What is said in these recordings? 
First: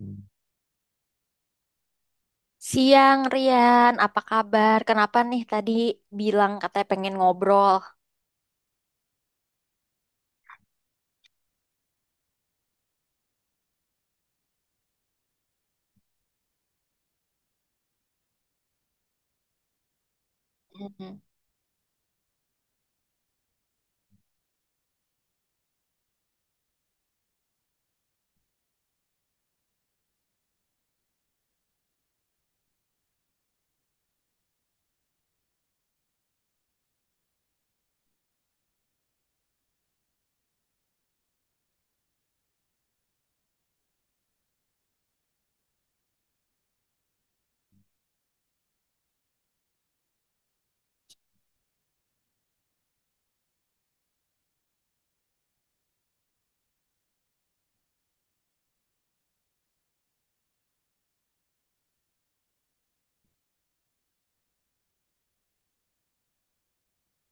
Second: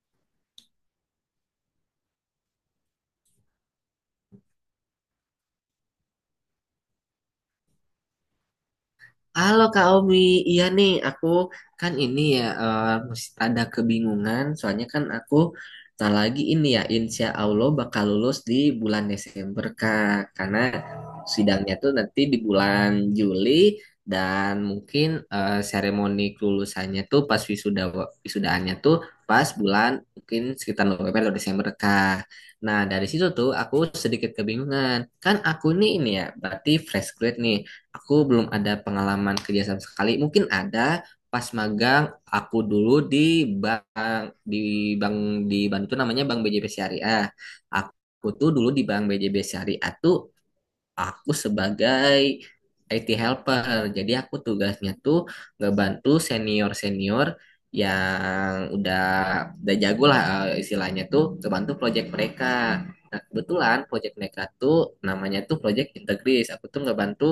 Hmm. Siang Rian, apa kabar? Kenapa nih tadi bilang katanya pengen ngobrol? Halo Kak Omi, iya nih aku kan ini ya mesti ada kebingungan soalnya kan aku tak lagi ini ya insya Allah bakal lulus di bulan Desember Kak, karena Mhm. sidangnya tuh nanti di bulan Juli, dan mungkin seremoni kelulusannya tuh pas wisuda wisudaannya tuh pas bulan mungkin sekitar November atau Desember Kak. Nah dari situ tuh aku sedikit kebingungan, kan aku nih ini ya berarti fresh grade nih. Aku belum ada pengalaman kerja sama sekali. Mungkin ada pas magang aku dulu di bank di bank di Bantu namanya Bank BJB Syariah. Aku tuh dulu di Bank BJB Syariah tuh aku sebagai IT helper. Jadi aku tugasnya tuh ngebantu senior-senior yang udah jago lah, istilahnya tuh ngebantu project mereka. Nah, kebetulan project mereka tuh namanya tuh project Integris. Aku tuh ngebantu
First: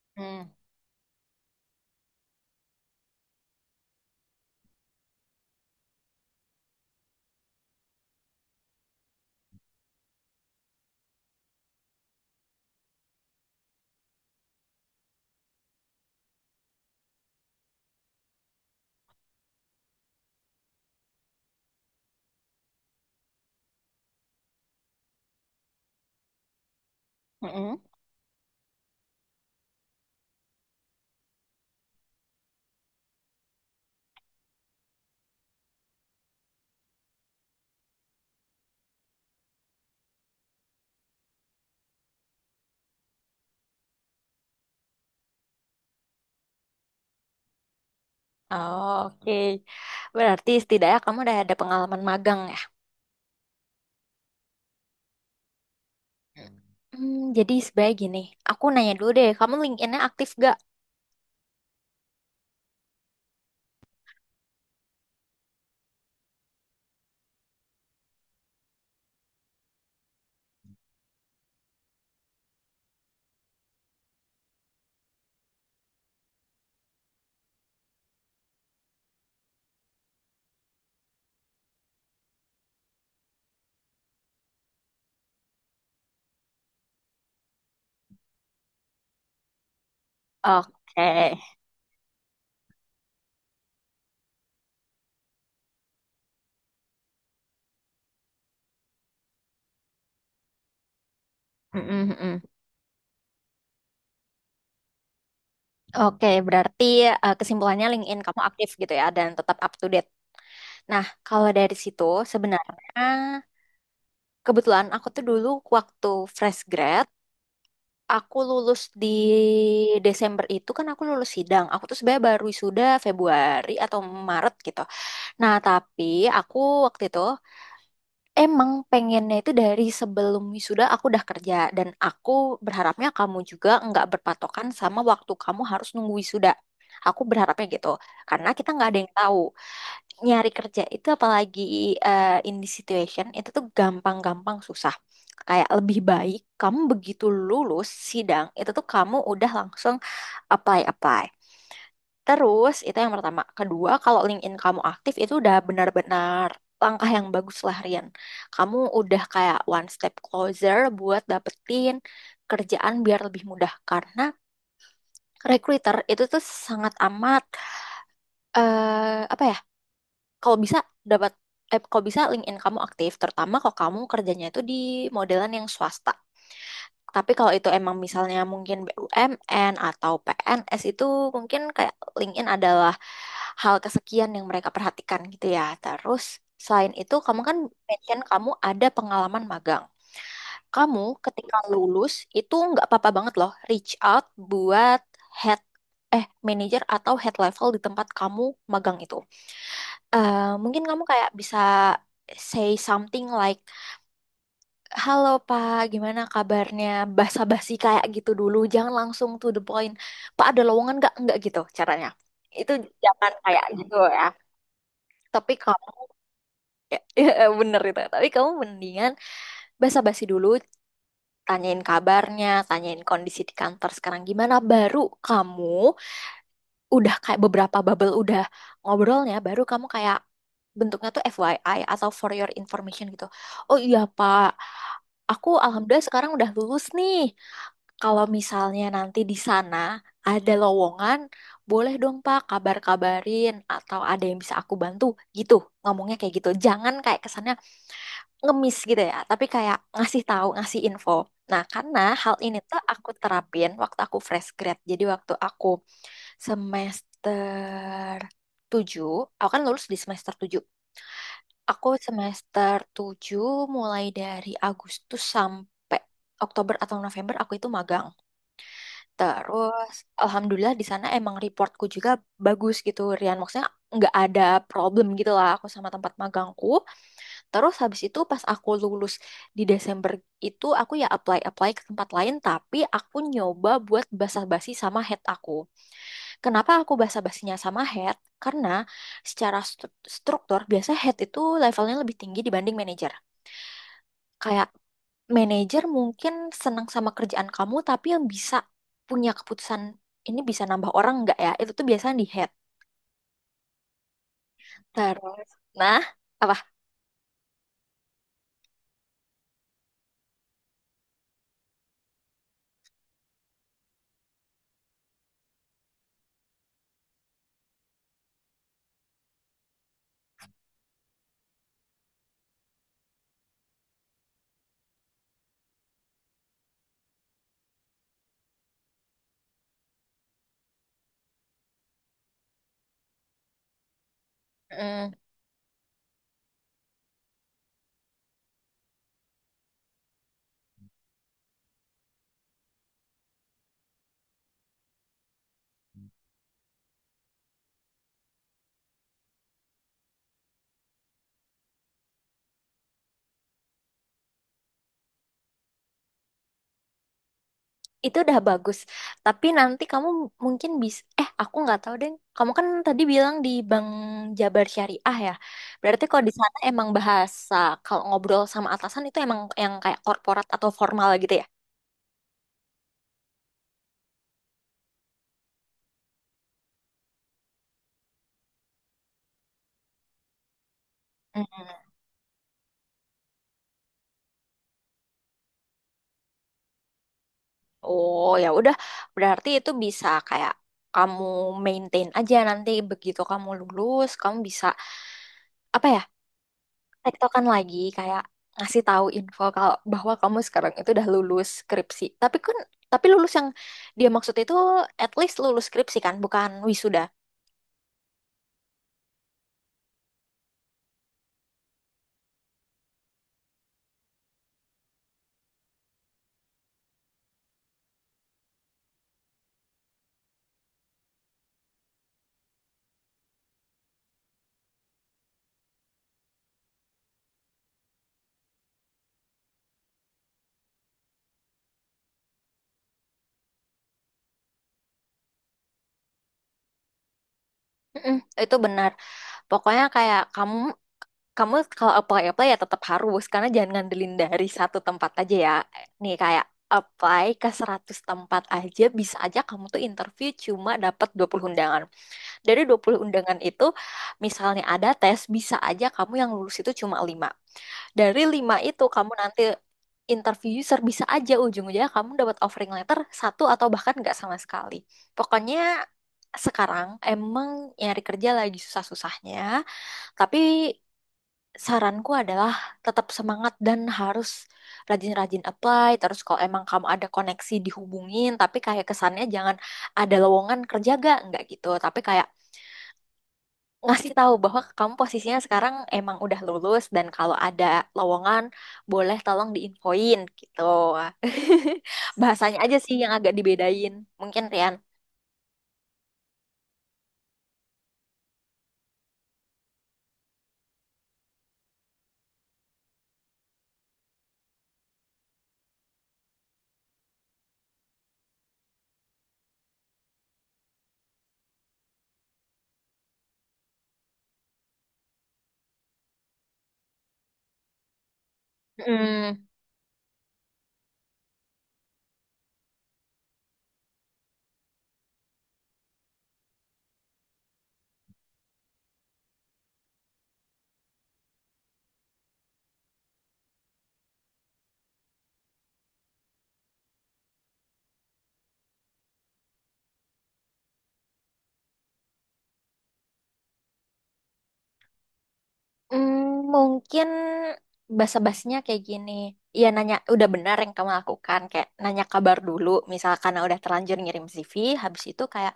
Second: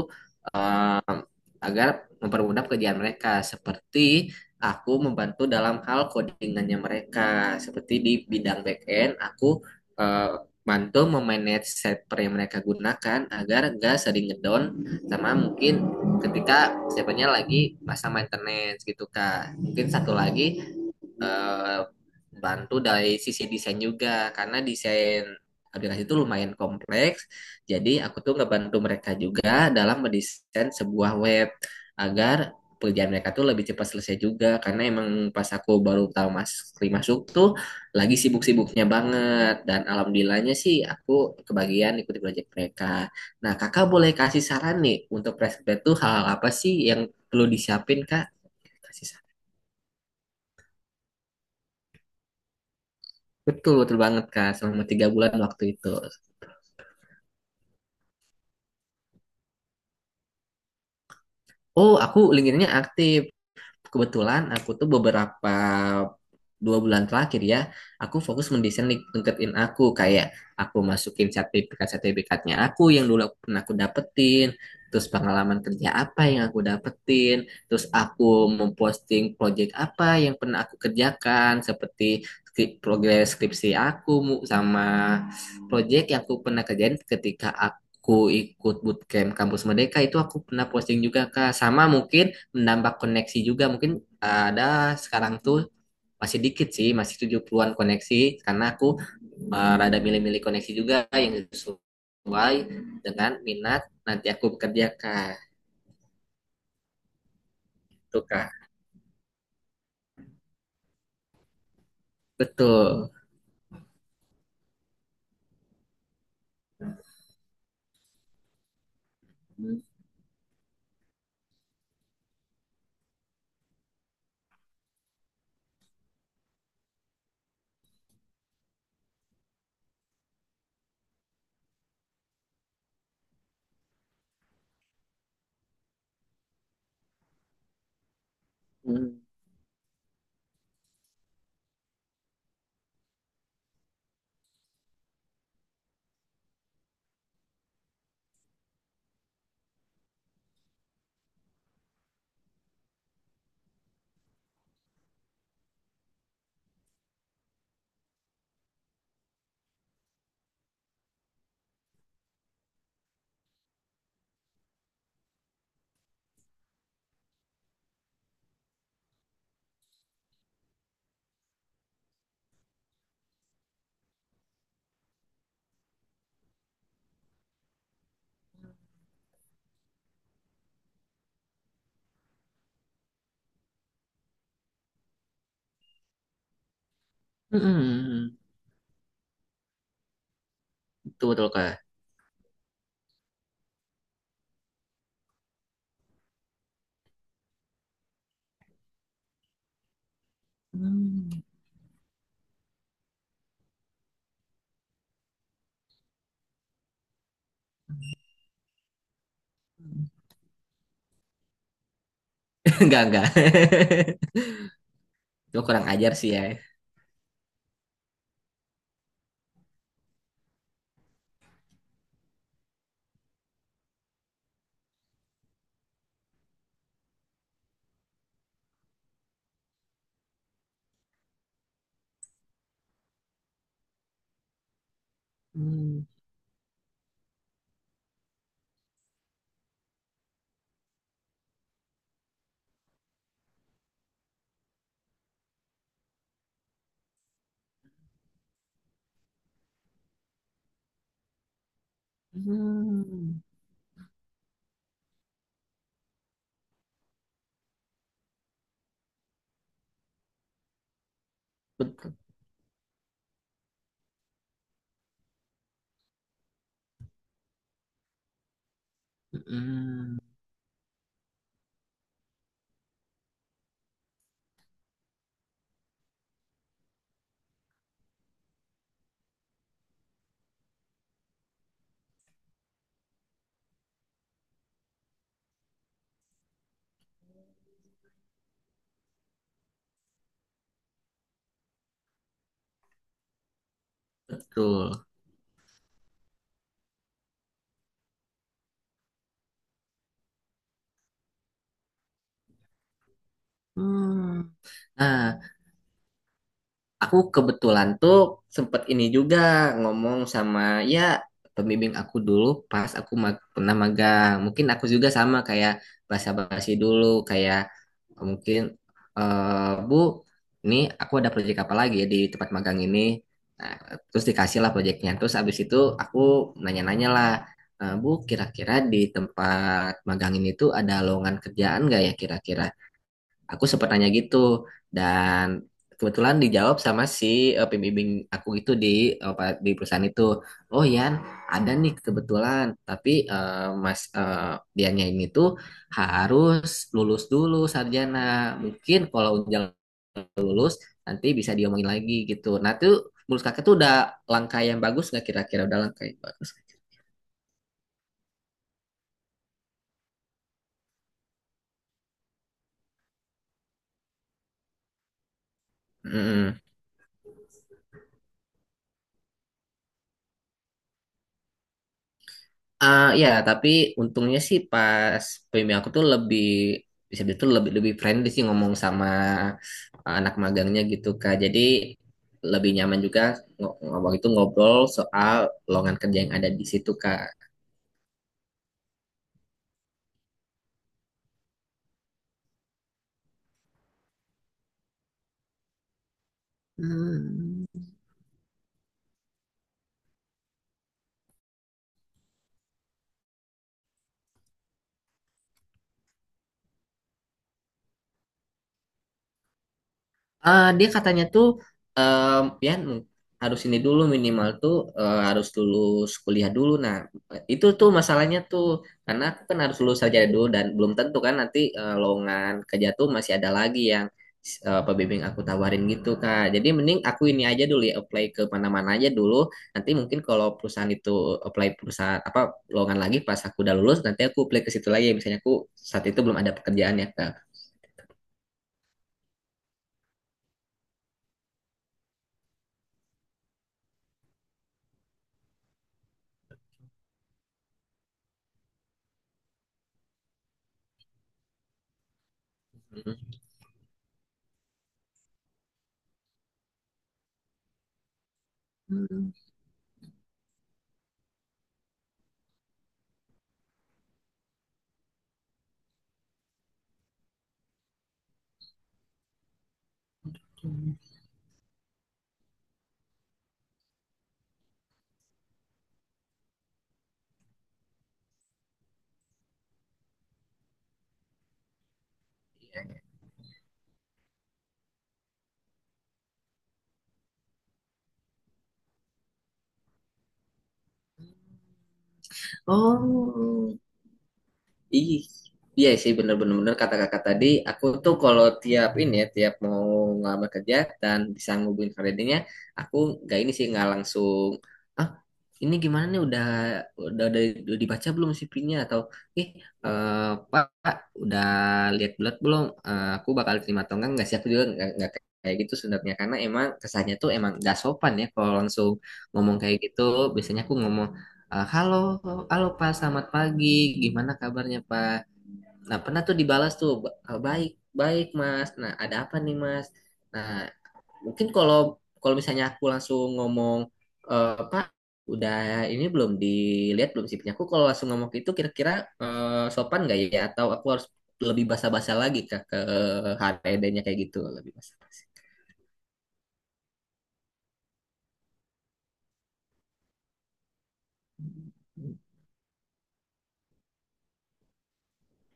agar mempermudah pekerjaan mereka, seperti aku membantu dalam hal codingannya mereka, seperti di bidang backend aku bantu memanage server yang mereka gunakan agar nggak sering ngedown, sama mungkin ketika servernya lagi masa maintenance gitu Kak, mungkin satu lagi eh, bantu dari sisi desain juga, karena desain aplikasi itu lumayan kompleks. Mm-mm. Jadi aku tuh ngebantu mereka juga dalam mendesain sebuah web agar pekerjaan mereka tuh lebih cepat selesai juga, karena emang pas aku baru tahu mas kali masuk tuh lagi sibuk-sibuknya banget dan alhamdulillahnya sih aku kebagian ikuti proyek mereka. Nah, Kakak boleh kasih saran nih untuk fresh grad tuh hal apa sih yang perlu disiapin, Kak? Oh, Kasih saran. oke, berarti setidaknya kamu udah ada pengalaman magang ya? Betul, betul banget Kak. Selama 3 bulan waktu itu. Hmm, jadi sebaik gini, aku nanya dulu deh, kamu LinkedIn-nya aktif gak? Oh, aku LinkedIn-nya aktif. Kebetulan aku tuh beberapa 2 bulan terakhir ya, aku fokus mendesain LinkedIn aku, kayak aku masukin sertifikat-sertifikatnya aku yang dulu aku pernah aku dapetin, terus pengalaman kerja apa yang aku dapetin, terus aku memposting project apa yang pernah aku kerjakan, seperti progres skripsi aku sama project yang aku pernah kerjain ketika aku ikut bootcamp kampus Merdeka, itu aku pernah posting Oke. juga Kak. Sama mungkin menambah koneksi juga, mungkin ada sekarang tuh masih dikit sih, masih 70-an koneksi, karena aku rada milih-milih koneksi juga yang Mm-mm, mm-mm. sesuai dengan minat nanti aku bekerja Kak. Oke, berarti kesimpulannya LinkedIn Tuh kamu Kak. aktif gitu ya dan tetap up to date. Nah, kalau dari situ sebenarnya Betul. kebetulan aku tuh dulu waktu fresh grad. Aku lulus di Desember itu kan aku lulus sidang. Aku tuh sebenarnya baru wisuda Februari atau Maret gitu. Nah, tapi aku waktu itu emang pengennya itu dari sebelum wisuda aku udah kerja dan aku berharapnya kamu juga nggak berpatokan sama waktu kamu harus nunggu wisuda. Aku berharapnya gitu. Karena kita nggak ada yang Mm-mm. tahu nyari kerja itu apalagi in this situation itu tuh gampang-gampang susah. Kayak lebih baik kamu begitu lulus sidang itu tuh kamu udah langsung apply-apply. Terus itu yang pertama. Kedua, kalau LinkedIn kamu aktif itu udah benar-benar langkah yang bagus lah Rian. Kamu udah kayak one step closer buat dapetin kerjaan biar lebih mudah karena recruiter itu tuh sangat amat apa ya, kalau bisa dapat, kalau bisa LinkedIn kamu aktif, terutama kalau kamu kerjanya itu di modelan yang swasta. Tapi kalau itu emang misalnya mungkin BUMN atau PNS itu mungkin kayak LinkedIn adalah hal kesekian yang mereka perhatikan gitu ya. Terus selain itu kamu kan mention kamu ada pengalaman magang. Kamu Betul, betul ketika Kak. lulus itu nggak apa-apa banget loh reach out buat head, manager atau head level di tempat kamu magang itu. Eh, Mungkin kamu kayak Mm. bisa say something like halo Pak, gimana kabarnya? Basa-basi kayak gitu dulu, jangan langsung to the point. Pak ada lowongan nggak? Nggak gitu caranya. Itu Enggak, enggak. jangan kayak gitu ya. Tapi Cuma kurang kamu ajar sih ya. ya, ya, bener itu. Tapi kamu mendingan basa-basi dulu, tanyain kabarnya, tanyain kondisi di kantor sekarang gimana, baru kamu udah kayak beberapa bubble udah ngobrolnya baru kamu kayak bentuknya tuh FYI atau for your information gitu. Oh iya Pak, aku alhamdulillah Mm. sekarang udah lulus nih. Kalau misalnya nanti di sana ada lowongan, boleh dong Pak kabar-kabarin atau ada yang bisa aku bantu gitu. Ngomongnya kayak gitu. Jangan kayak kesannya ngemis gitu ya, tapi kayak ngasih tahu, ngasih info. Nah, karena hal ini tuh aku Mm. terapin waktu aku fresh grad. Jadi waktu aku semester 7, aku kan lulus di semester 7. Aku Betul. semester tujuh mulai dari Agustus sampai Oktober atau November aku itu magang. Terus Mm. alhamdulillah di sana emang reportku juga bagus gitu, Rian. Maksudnya nggak ada problem gitu lah aku sama tempat magangku. Terus habis itu pas aku lulus di Desember itu aku ya apply-apply ke tempat lain tapi aku nyoba buat basa-basi sama head aku. Kenapa aku basa-basinya sama head? Karena secara struktur biasa head itu levelnya lebih tinggi dibanding manager. Kayak betul manager mungkin senang sama kerjaan kamu tapi yang bisa punya keputusan ini bisa nambah orang nggak ya? Itu tuh biasanya di head. Mm. Nah. Terus, nah, apa? Aku kebetulan tuh sempet ini juga ngomong sama ya pembimbing aku dulu pas aku pernah magang. Mungkin aku juga sama, kayak basa-basi dulu kayak mungkin, "Eh Bu, ini aku ada proyek apa lagi ya di tempat magang ini." Nah, terus dikasih lah proyeknya. Terus abis itu aku nanya-nanya lah, "Eh, Bu, kira-kira di tempat magang ini tuh ada lowongan kerjaan nggak ya kira-kira?" Aku sempat nanya gitu, Hmm. dan kebetulan dijawab sama si pembimbing aku itu di di perusahaan itu. "Oh Yan, ada nih kebetulan, tapi Mas dianya ini tuh harus lulus dulu sarjana. Mungkin kalau udah lulus nanti bisa diomongin lagi," gitu. Nah, tuh menurut Kakak tuh udah langkah yang bagus nggak, kira-kira udah langkah yang bagus? Itu udah bagus. Tapi nanti kamu mungkin bisa, aku nggak tahu deh. Kamu kan tadi bilang di Bank Jabar Syariah ya. Berarti kalau di Hmm. sana emang bahasa kalau ngobrol sama atasan itu emang yang kayak korporat atau formal gitu ya? Ah, ya, tapi untungnya sih pas PMI aku tuh lebih bisa itu lebih lebih friendly sih ngomong sama anak magangnya gitu Kak. Mm. Jadi lebih nyaman juga waktu itu ngobrol soal lowongan kerja yang ada di situ Kak. Oh ya udah, berarti itu bisa kayak kamu maintain aja nanti begitu kamu lulus, kamu bisa apa ya, tektokan lagi kayak ngasih tahu info kalau bahwa kamu sekarang itu udah lulus skripsi. Tapi lulus yang dia maksud itu at least lulus skripsi kan, bukan wisuda. Dia katanya tuh eh ya harus ini dulu, minimal tuh harus lulus kuliah dulu. Nah, itu tuh masalahnya tuh, karena aku kan harus lulus saja dulu dan belum tentu kan nanti lowongan kerja tuh masih ada lagi yang pembimbing aku tawarin gitu, Kak. Jadi mending aku ini aja dulu ya apply ke mana-mana aja dulu. Nanti mungkin kalau perusahaan itu apply perusahaan apa lowongan lagi, pas aku udah lulus nanti aku apply ke situ lagi, misalnya aku saat itu belum ada pekerjaan ya, Kak. Mm-mm, itu benar. Pokoknya kayak kamu, kalau apply apply ya tetap harus karena jangan ngandelin dari satu tempat aja ya. Nih kayak apply ke 100 tempat aja bisa aja kamu tuh interview cuma dapat 20 undangan. Dari dua puluh Mm. undangan itu misalnya ada tes bisa aja kamu yang lulus itu cuma 5. Dari lima itu kamu Hmm. nanti interview user bisa aja ujung-ujungnya kamu dapat offering letter satu atau bahkan nggak sama sekali. Pokoknya sekarang emang nyari kerja lagi susah-susahnya, tapi saranku adalah tetap semangat dan harus rajin-rajin apply. Terus kalau emang kamu ada koneksi dihubungin, tapi kayak kesannya jangan ada lowongan kerja gak? Nggak gitu. Tapi kayak ngasih tahu bahwa kamu posisinya sekarang emang udah lulus dan kalau ada lowongan boleh tolong diinfoin gitu. Bahasanya aja sih yang agak Oh. dibedain. Mungkin Rian. Ih, iya sih bener-bener kata Kakak tadi, aku tuh kalau tiap ini ya, tiap mau ngelamar kerja dan bisa ngubungin creditnya, aku nggak ini sih, nggak langsung, "Ah, ini gimana nih, udah udah, udah dibaca belum CV-nya?" atau, "Ih, eh, Pak, Pak, udah lihat bulat belum? Aku bakal terima atau enggak?" Nggak sih, aku juga nggak kayak gitu sebenarnya, karena emang kesannya tuh emang nggak sopan ya kalau langsung Hmm, ngomong kayak gitu. Biasanya aku ngomong, "Ah, halo, halo Pak, selamat pagi. Gimana kabarnya Pak?" Nah, pernah tuh dibalas tuh, "Ah, baik, baik Mas. Nah, ada apa nih Mas?" Nah, mungkin kalau kalau misalnya aku langsung ngomong, Pak, udah ini belum, dilihat belum sih punya aku?" Kalau langsung ngomong itu kira-kira sopan nggak ya? Atau aku harus lebih basa-basa lagi Kak, ke HRD-nya kayak gitu lebih basa. hmm, mungkin basa-basinya kayak gini. Ya nanya udah benar yang kamu lakukan kayak nanya kabar dulu misalkan udah terlanjur ngirim CV habis itu kayak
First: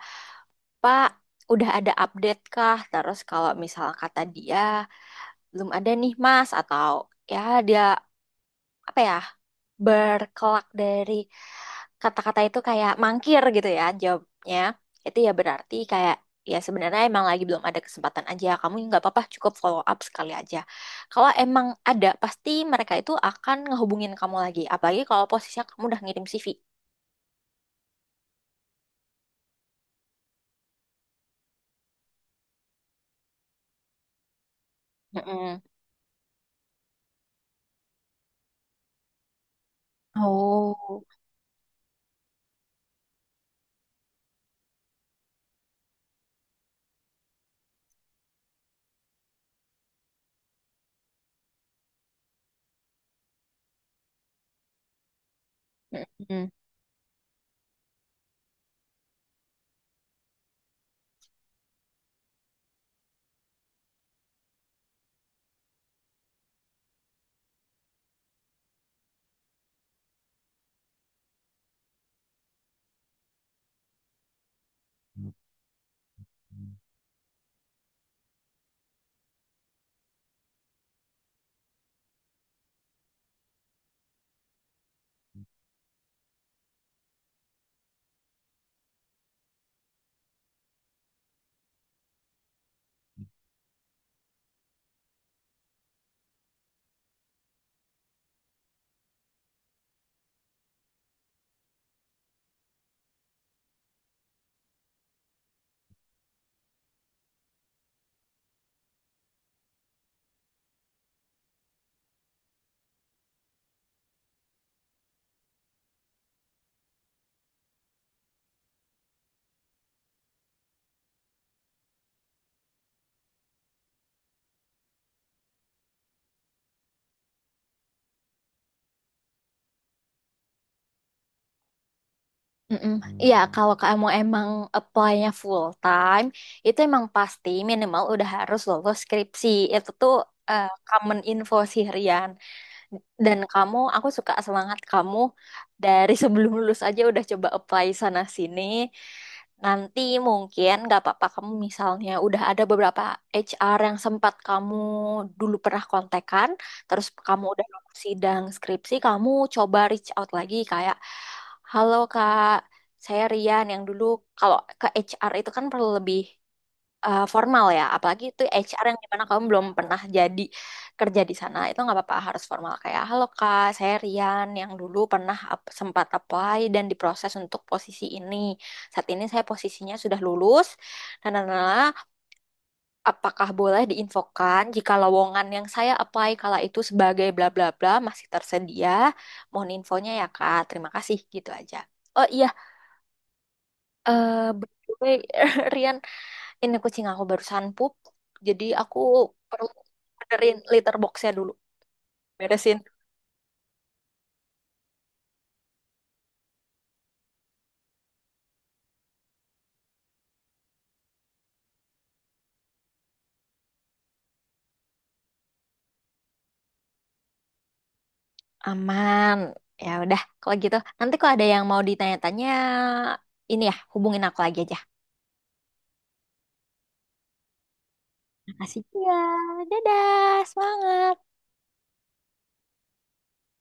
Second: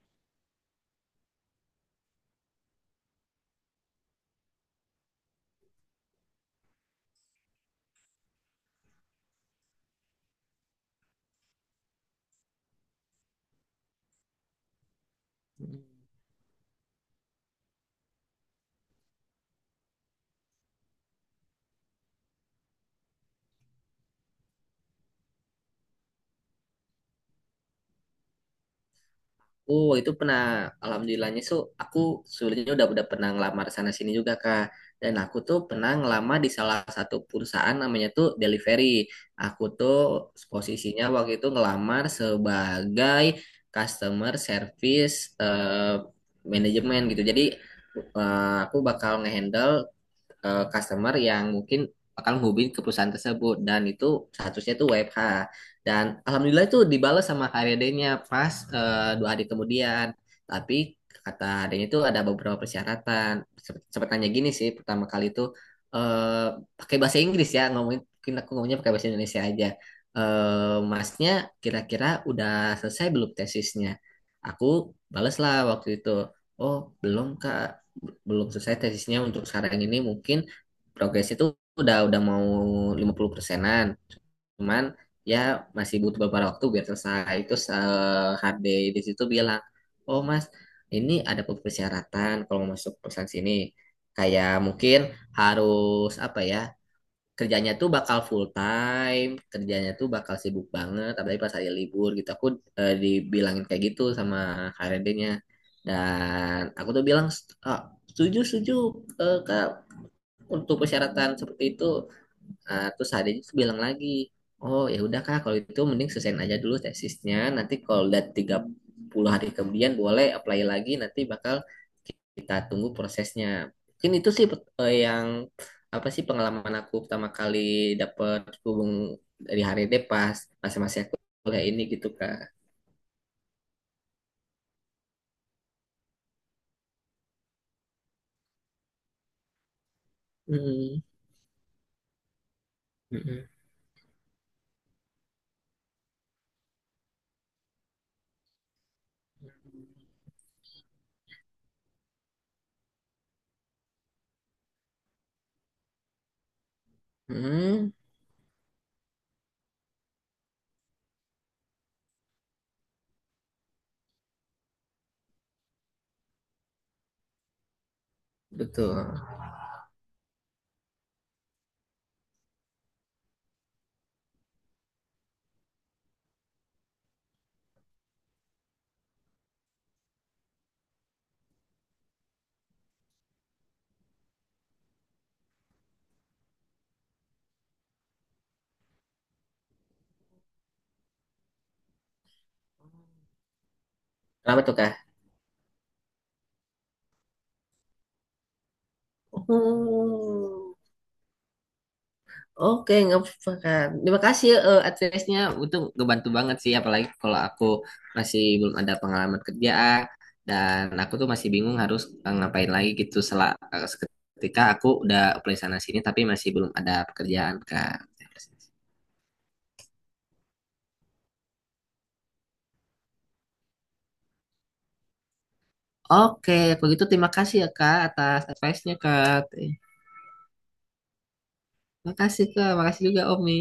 Pak udah ada update kah? Terus kalau misal kata dia belum ada nih Mas atau ya dia apa ya berkelak dari kata-kata itu kayak mangkir gitu ya jawabnya, itu ya berarti kayak ya sebenarnya emang lagi belum ada kesempatan aja, kamu nggak apa-apa cukup follow up sekali aja. Kalau emang ada pasti mereka itu akan ngehubungin kamu lagi apalagi kalau posisinya kamu udah ngirim CV. Oh, itu pernah, alhamdulillahnya so aku sulitnya udah pernah ngelamar sana sini juga Kak. Dan aku tuh Mm-mm. pernah ngelamar di salah satu perusahaan namanya tuh delivery. Aku tuh Oh. posisinya waktu itu ngelamar sebagai customer service eh, manajemen gitu. Jadi aku bakal ngehandle customer yang mungkin akan menghubungi ke perusahaan tersebut, dan itu statusnya tuh WFH, dan Mm-mm. alhamdulillah itu dibalas sama HRD-nya pas 2 hari kemudian. Tapi kata adanya itu ada beberapa persyaratan. Sempet sempet tanya gini sih pertama kali itu eh, pakai bahasa Inggris ya ngomongin, mungkin aku ngomongnya pakai bahasa Indonesia aja. Masnya kira-kira udah selesai belum tesisnya?" Aku balas lah waktu itu, "Oh, belum Kak, belum selesai tesisnya, untuk sekarang ini mungkin progres itu udah mau 50%-an, cuman ya masih butuh beberapa waktu biar selesai." Itu HD di situ bilang, "Oh mas, ini ada beberapa persyaratan kalau mau masuk perusahaan sini, kayak mungkin harus apa ya, kerjanya tuh bakal full time, kerjanya tuh bakal sibuk banget, apalagi pas hari libur gitu." Aku dibilangin kayak gitu sama HRD-nya. Dan aku tuh bilang, "Ah, setuju, setuju, Kak, untuk persyaratan seperti itu." Terus adanya itu bilang lagi, "Oh ya udah Kak, kalau itu mending selesaiin aja dulu tesisnya. Nanti kalau udah 30 hari kemudian boleh apply lagi. Nanti bakal kita tunggu prosesnya." Mungkin itu sih yang apa sih, pengalaman aku pertama kali dapet hubung dari hari ini pas masa-masa aku kuliah ini gitu Kak. Mm-mm. Iya, kalau kamu emang apply-nya full time, itu emang pasti minimal udah harus lolos skripsi. Itu tuh Hmm. common info sih, Rian. Dan Mm. kamu, aku suka semangat kamu dari sebelum lulus aja udah coba apply sana sini. Nanti mungkin nggak apa-apa kamu misalnya udah ada beberapa HR yang sempat kamu dulu pernah kontekan, terus kamu udah Hmm. lulus sidang skripsi, kamu coba reach out lagi kayak, halo kak, saya Rian yang dulu, kalau ke HR itu kan perlu lebih formal ya, apalagi itu HR yang Betul. dimana kamu belum pernah jadi kerja di sana, itu nggak apa-apa harus formal kayak halo kak, saya Rian yang dulu pernah sempat apply dan diproses untuk posisi ini. Saat ini saya posisinya sudah lulus dan apakah boleh diinfokan jika lowongan yang saya apply kala itu sebagai bla bla bla masih tersedia? Mohon infonya ya kak, terima kasih gitu aja. Oh iya, Kenapa by tuh the Kak? way, Rian ini kucing aku barusan pup, jadi aku perlu benerin Oh. litter boxnya dulu, beresin. Oke, nggak apa-apa. Terima kasih advice-nya. Itu ngebantu banget sih, apalagi kalau aku masih belum ada pengalaman kerjaan dan aku tuh masih bingung harus ngapain lagi gitu setelah ketika aku udah apply sana sini tapi masih belum ada pekerjaan Kak. Aman. Ya udah, kalau gitu nanti kalau ada yang mau ditanya-tanya, ini ya hubungin aku lagi aja. Oke, begitu, terima kasih ya Kak atas Makasih. advice-nya Ya, Kak. dadah, semangat. Terima kasih Kak, makasih juga Omi.